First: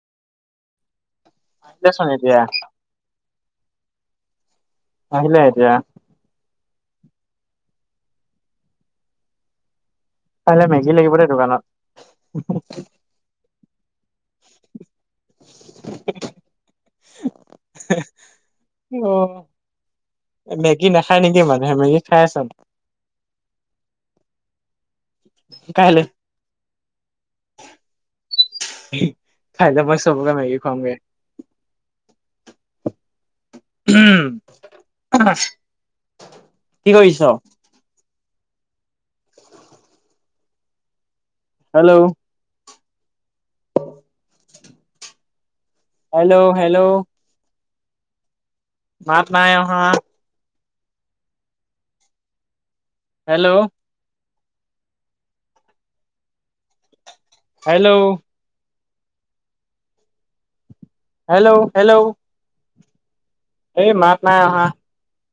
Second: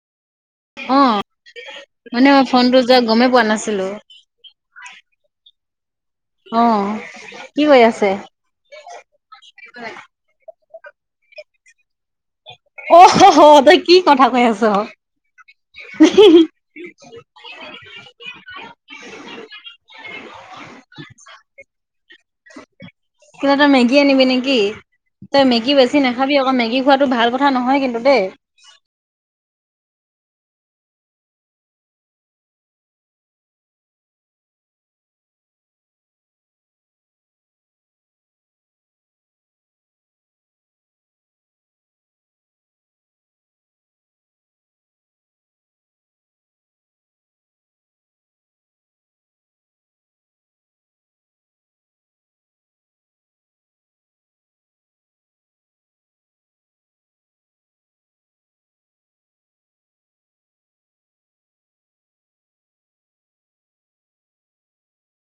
অ আহিলেচোন মানে এতিয়া মই ফোনটো যে গমেই পোৱা নাছিলোঁ। আহিলা এতিয়া। অ কি কৰি আছে। কাইলৈ মেগী লাগিব দেই দোকানত। অ হ হ অ তই কি কথা কৈ আছ ই হি হি। এ হে এ অ। [unintelligible] মেগী নাখায় নেকি মানুহে মেগী খাই চোন। কিবা এটা মেগী আনিব। মেগী তই মেগী বেছি কাইলে নাখাবি আকৌ মেগী খোৱাটো ভাল কথা নহয় কিন্তু দেই। কাইলে মই ‌চবকে মিগী খোৱামগে। উম [unintelligible] কি কৰিছ। হেল্ল'। Hello hello. মাত নাই আহা। হেল্ল'। হেল্ল' হেল্ল'-হেল্ল' এই মাত নাই আহা